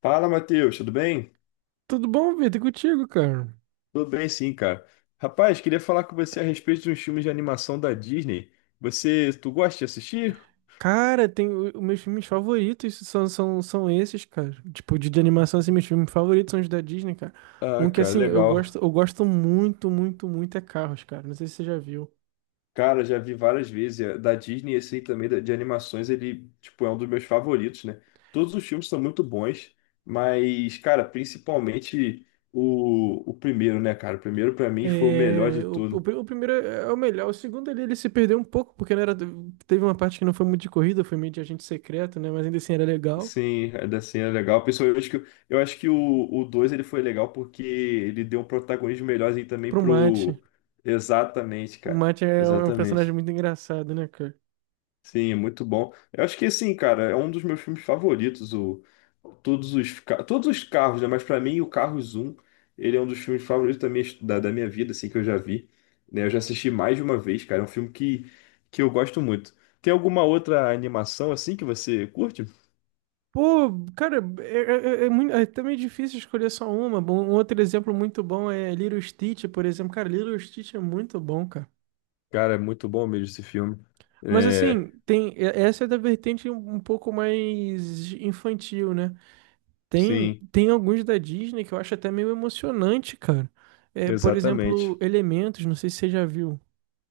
Fala, Matheus, tudo bem? Tudo bom, Vitor? E contigo, cara? Tudo bem, sim, cara. Rapaz, queria falar com você a respeito de uns filmes de animação da Disney. Você, tu gosta de assistir? Cara, os meus filmes favoritos são esses, cara. Tipo, de animação, assim, meus filmes favoritos são os da Disney, cara. Ah, Um que, cara, assim, eu legal. gosto, eu gosto muito, muito, muito é Carros, cara. Não sei se você já viu. Cara, já vi várias vezes. É, da Disney, esse aí também de animações, ele, tipo, é um dos meus favoritos, né? Todos os filmes são muito bons, mas, cara, principalmente o primeiro, né, cara? O primeiro, pra mim, foi o melhor de tudo. O primeiro é o melhor. O segundo ali, ele se perdeu um pouco, porque não era, teve uma parte que não foi muito de corrida, foi meio de agente secreto, né? Mas ainda assim era legal. Sim, é, da cena é legal. Pessoal, eu acho que o 2 ele foi legal porque ele deu um protagonismo melhorzinho também Pro Mate. pro. Exatamente, O cara. Mate é um personagem Exatamente. muito engraçado, né, cara? Sim, é muito bom. Eu acho que assim, cara, é um dos meus filmes favoritos. O, todos os, todos os carros, né? Mas pra mim, o Carros um ele é um dos filmes favoritos da minha, da minha vida, assim, que eu já vi. Né? Eu já assisti mais de uma vez, cara. É um filme que eu gosto muito. Tem alguma outra animação assim que você curte? Pô, cara, é muito, é também difícil escolher só uma. Bom, um outro exemplo muito bom é Little Stitch, por exemplo. Cara, Little Stitch é muito bom, cara. Cara, é muito bom mesmo esse filme. Mas É, assim, essa é da vertente um pouco mais infantil, né? Tem, sim, tem alguns da Disney que eu acho até meio emocionante, cara. É, por exatamente. exemplo, Elementos, não sei se você já viu.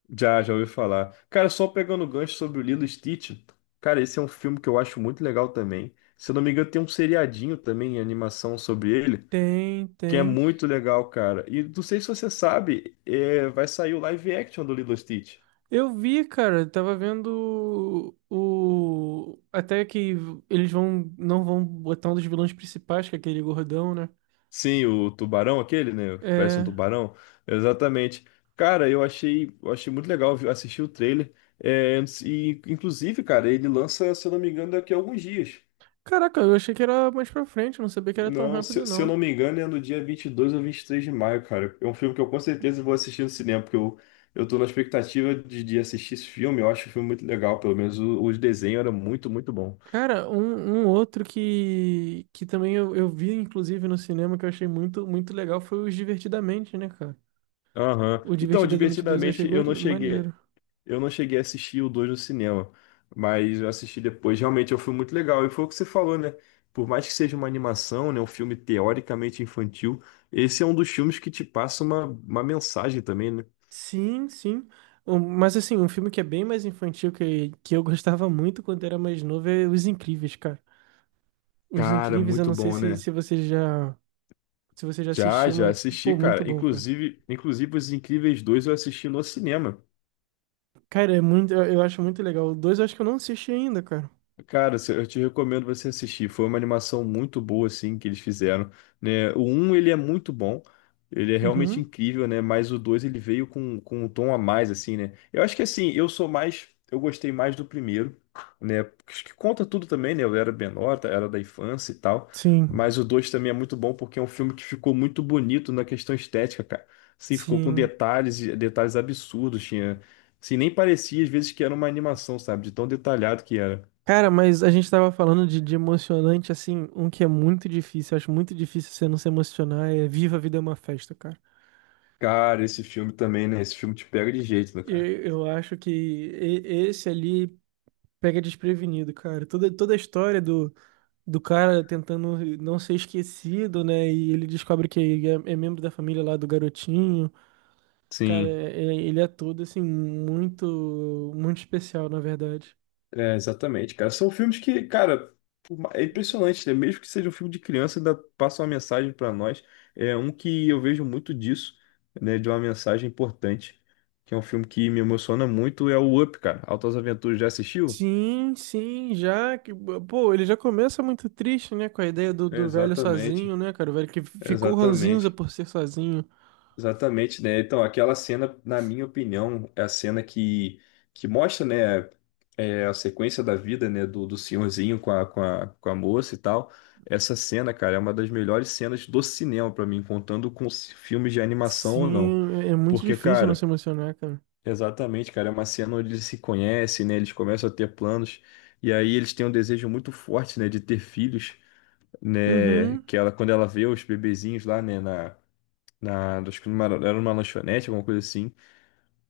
Já, já ouvi falar. Cara, só pegando o gancho sobre o Lilo e Stitch, cara, esse é um filme que eu acho muito legal também. Se eu não me engano, tem um seriadinho também em animação sobre ele, Tem, que é tem. muito legal, cara. E não sei se você sabe, é, vai sair o live action do Lilo e Stitch. Eu vi, cara, eu tava vendo até que eles vão não vão botar um dos vilões principais, que é aquele gordão, né? Sim, o tubarão aquele, né? Parece um É, tubarão. Exatamente. Cara, eu achei muito legal viu, assistir o trailer. É, e, inclusive, cara, ele lança, se eu não me engano, daqui a alguns dias. caraca, eu achei que era mais pra frente, eu não sabia que era tão Não, rápido se eu não. não me engano, é no dia 22 ou 23 de maio, cara. É um filme que eu com certeza vou assistir no cinema, porque eu tô na expectativa de assistir esse filme. Eu acho o filme muito legal, pelo menos o desenho era muito, muito bom. Cara, um outro que também eu vi inclusive no cinema que eu achei muito muito legal foi o Divertidamente, né, cara? Aham. O Então, Divertidamente 2 eu achei divertidamente, eu não cheguei. maneiro. Eu não cheguei a assistir o 2 no cinema, mas eu assisti depois. Realmente, é um filme muito legal. E foi o que você falou, né? Por mais que seja uma animação, né, um filme teoricamente infantil, esse é um dos filmes que te passa uma mensagem também, né? Sim, sim. Mas assim, um filme que é bem mais infantil que eu gostava muito quando era mais novo é Os Incríveis, cara. Os Cara, Incríveis, eu muito não sei bom, né? se você já se você já Já, assistiu, já mas assisti, pô, muito cara. bom, cara. Inclusive, inclusive Os Incríveis dois eu assisti no cinema. Cara, é muito, eu acho muito legal. O dois eu acho que eu não assisti ainda, cara. Cara, eu te recomendo você assistir. Foi uma animação muito boa, assim, que eles fizeram, né? O um ele é muito bom. Ele é realmente Uhum. incrível, né? Mas o 2 ele veio com um tom a mais, assim, né? Eu acho que, assim, eu sou mais... Eu gostei mais do primeiro, né? Acho que conta tudo também, né? Eu era menor, tá? Era da infância e tal. Sim. Mas o 2 também é muito bom porque é um filme que ficou muito bonito na questão estética, cara. Assim, ficou com Sim. detalhes, detalhes absurdos. Tinha... Assim, nem parecia, às vezes, que era uma animação, sabe? De tão detalhado que era. Cara, mas a gente tava falando de emocionante, assim, um que é muito difícil, eu acho muito difícil você não se emocionar, é Viva a Vida é uma Festa, cara. Cara, esse filme também, né? Esse filme te pega de jeito, né, cara? Eu acho que esse ali pega desprevenido, cara. Toda a história do cara tentando não ser esquecido, né? E ele descobre que é, é membro da família lá do garotinho. Cara, Sim, é, ele é todo assim, muito, muito especial, na verdade. é, exatamente, cara. São filmes que, cara, é impressionante, né? Mesmo que seja um filme de criança, ainda passa uma mensagem pra nós. É um que eu vejo muito disso, né? De uma mensagem importante, que é um filme que me emociona muito, é o Up, cara. Altas Aventuras, já assistiu? Sim, sim, já que, pô, ele já começa muito triste, né, com a ideia do velho Exatamente, sozinho, né, cara, o velho que ficou ranzinza exatamente. por ser sozinho. Exatamente, né? Então, aquela cena, na minha opinião, é a cena que mostra, né, é, a sequência da vida, né, do senhorzinho com a, com a, com a moça e tal. Essa cena, cara, é uma das melhores cenas do cinema pra mim, contando com os filmes de animação ou não. Sim, é é muito Porque, difícil não se cara, emocionar, cara. exatamente, cara, é uma cena onde eles se conhecem, né, eles começam a ter planos, e aí eles têm um desejo muito forte, né, de ter filhos, né, Uhum, que ela, quando ela vê os bebezinhos lá, né, na acho que numa, era numa lanchonete, alguma coisa assim.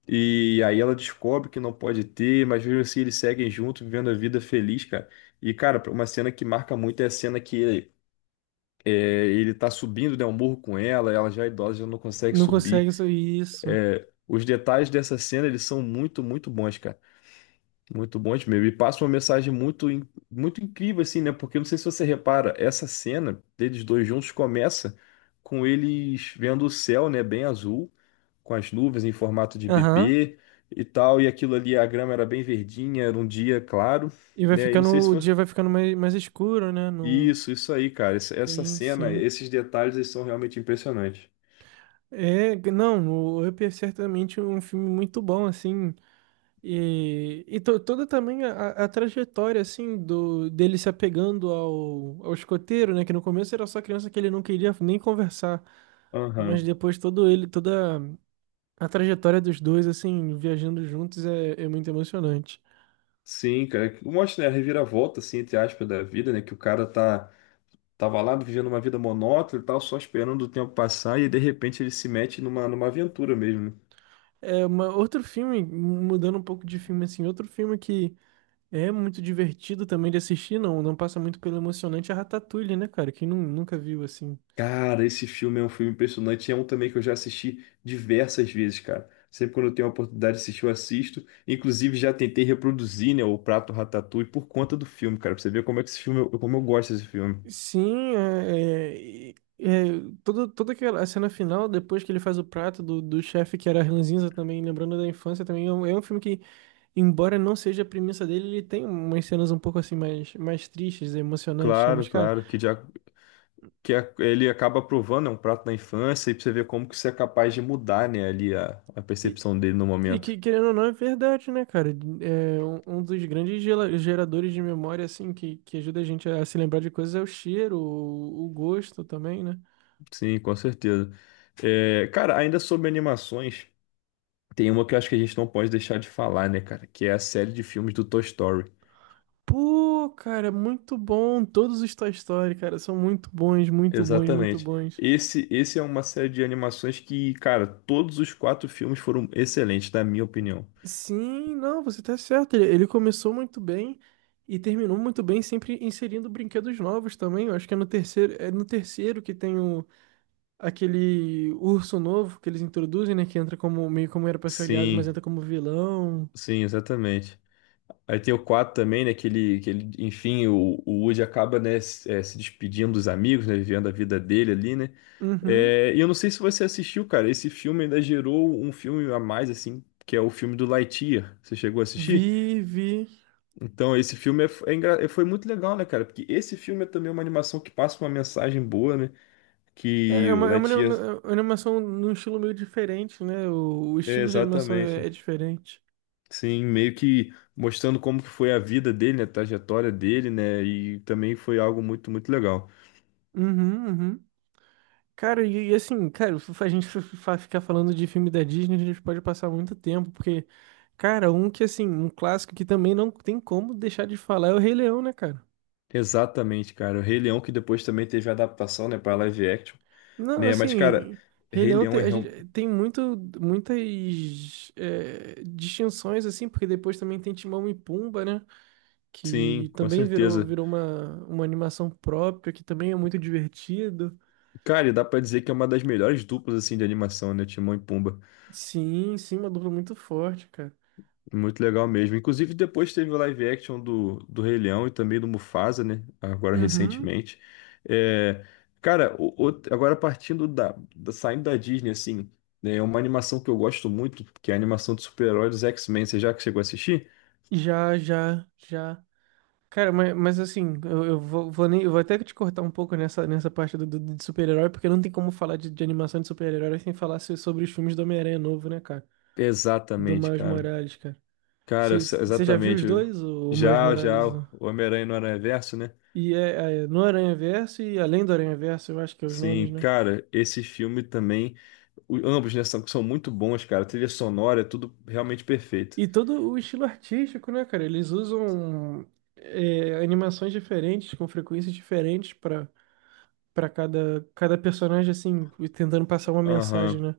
E aí ela descobre que não pode ter, mas mesmo assim eles seguem junto, vivendo a vida feliz, cara. E, cara, uma cena que marca muito é a cena que ele, é, ele tá subindo, né, um morro com ela, ela já é idosa, já não consegue não consegue subir. isso. Isso. É, os detalhes dessa cena, eles são muito, muito bons, cara. Muito bom, Edmil. E passa uma mensagem muito, muito incrível, assim, né? Porque eu não sei se você repara, essa cena deles dois juntos começa com eles vendo o céu, né? Bem azul, com as nuvens em formato de Aham. bebê e tal. E aquilo ali, a grama era bem verdinha, era um dia claro, E vai né? E não ficando, sei se o foi. dia vai ficando mais, mais escuro, né? Não. Isso aí, cara. Essa Sim, cena, sim. esses detalhes, eles são realmente impressionantes. É, não, o Up é certamente um filme muito bom, assim, e, toda também a trajetória, assim, do, dele se apegando ao, ao escoteiro, né, que no começo era só criança que ele não queria nem conversar, mas Aham. depois todo ele, toda a trajetória dos dois, assim, viajando juntos é muito emocionante. Sim, cara. Mostra, né, a reviravolta, assim, entre aspas, da vida, né? Que o cara tá. Tava lá vivendo uma vida monótona e tal, só esperando o tempo passar, e de repente ele se mete numa, numa aventura mesmo, né? Uma, outro filme, mudando um pouco de filme, assim, outro filme que é muito divertido também de assistir, não. Não passa muito pelo emocionante a Ratatouille, né, cara? Quem nunca viu assim. Cara, esse filme é um filme impressionante. É um também que eu já assisti diversas vezes, cara. Sempre quando eu tenho a oportunidade de assistir, eu assisto. Inclusive, já tentei reproduzir, né, o prato Ratatouille por conta do filme, cara. Pra você ver como é que esse filme, como eu gosto desse filme. Sim, toda, toda aquela a cena final, depois que ele faz o prato do chefe que era ranzinza também, lembrando da infância também, é é um filme que, embora não seja a premissa dele, ele tem umas cenas um pouco assim mais, mais tristes, emocionantes, né? Mas, Claro, cara, claro, que, já, ele acaba provando, é um prato da infância, e pra você ver como que você é capaz de mudar, né, ali a E, percepção dele no e que, momento. querendo ou não, é verdade, né, cara? É, um dos grandes geradores de memória, assim, que ajuda a gente a se lembrar de coisas é o cheiro, o gosto também, né? Sim, com certeza. É, cara, ainda sobre animações, tem uma que eu acho que a gente não pode deixar de falar, né, cara? Que é a série de filmes do Toy Story. Pô, cara, é muito bom. Todos os Toy Story, cara, são muito bons, muito bons, muito Exatamente. bons. Esse é uma série de animações que, cara, todos os 4 filmes foram excelentes, na minha opinião. Sim, não, você tá certo. Ele começou muito bem e terminou muito bem, sempre inserindo brinquedos novos também. Eu acho que é no terceiro que tem o aquele urso novo que eles introduzem, né? Que entra como meio como era pra ser aliado, mas Sim, entra como vilão. sim, exatamente. Aí tem o 4 também, né? Que ele enfim, o Woody acaba, né, se, se despedindo dos amigos, né? Vivendo a vida dele ali, né? Uhum. E eu não sei se você assistiu, cara. Esse filme ainda gerou um filme a mais, assim, que é o filme do Lightyear. Você chegou a assistir? Vi, vi. Então, esse filme é, foi muito legal, né, cara? Porque esse filme é também uma animação que passa uma mensagem boa, né? Que o É uma Lightyear. É uma animação num estilo meio diferente, né? O É, estilo de animação exatamente. É diferente. Sim, meio que mostrando como que foi a vida dele, né, a trajetória dele, né? E também foi algo muito, muito legal. Uhum, uhum. Cara, e assim, cara, a gente ficar falando de filme da Disney, a gente pode passar muito tempo, porque, cara, um que assim, um clássico que também não tem como deixar de falar é o Rei Leão, né, cara? Exatamente, cara. O Rei Leão que depois também teve adaptação, né, para live action, Não, né? Mas cara, assim, Rei Rei Leão Leão é a real... gente tem muito, muitas é, distinções, assim, porque depois também tem Timão e Pumba, né? Sim, Que com também virou, certeza. virou uma animação própria, que também é muito divertido. Cara, e dá pra dizer que é uma das melhores duplas assim de animação, né, Timão e Pumba. Sim, sim, uma dupla muito forte, cara. Muito legal mesmo. Inclusive depois teve o live action do, do Rei Leão e também do Mufasa, né? Agora Uhum. recentemente. É... Cara, agora partindo da, da saindo da Disney assim, né, é uma animação que eu gosto muito, que é a animação de super-heróis dos X-Men. Você já que chegou a assistir? Já, já, já. Cara, mas assim, eu vou, vou nem, eu vou até te cortar um pouco nessa, nessa parte de super-herói, porque não tem como falar de animação de super-herói sem falar sobre os filmes do Homem-Aranha novo, né, cara? Do Exatamente, Miles cara. Morales, cara. Cara, Você já viu os exatamente. dois, o Miles Já, Morales? já, o Homem-Aranha no Aranhaverso, né? E é, é no Aranhaverso e além do Aranhaverso, eu acho que é os Sim, nomes, né? cara, esse filme também, o- ambos, né, são, são muito bons, cara. A trilha sonora, é tudo realmente perfeito. E todo o estilo artístico, né, cara? Eles usam é, animações diferentes, com frequências diferentes pra para cada personagem, assim, e tentando passar uma mensagem, Aham, né?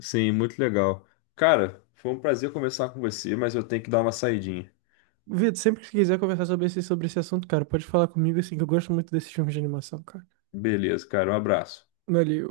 sim, muito legal. Cara, foi um prazer conversar com você, mas eu tenho que dar uma saidinha. Vitor, sempre que você quiser conversar sobre esse assunto, cara, pode falar comigo, assim, que eu gosto muito desses filmes de animação, cara. Beleza, cara, um abraço. Valeu.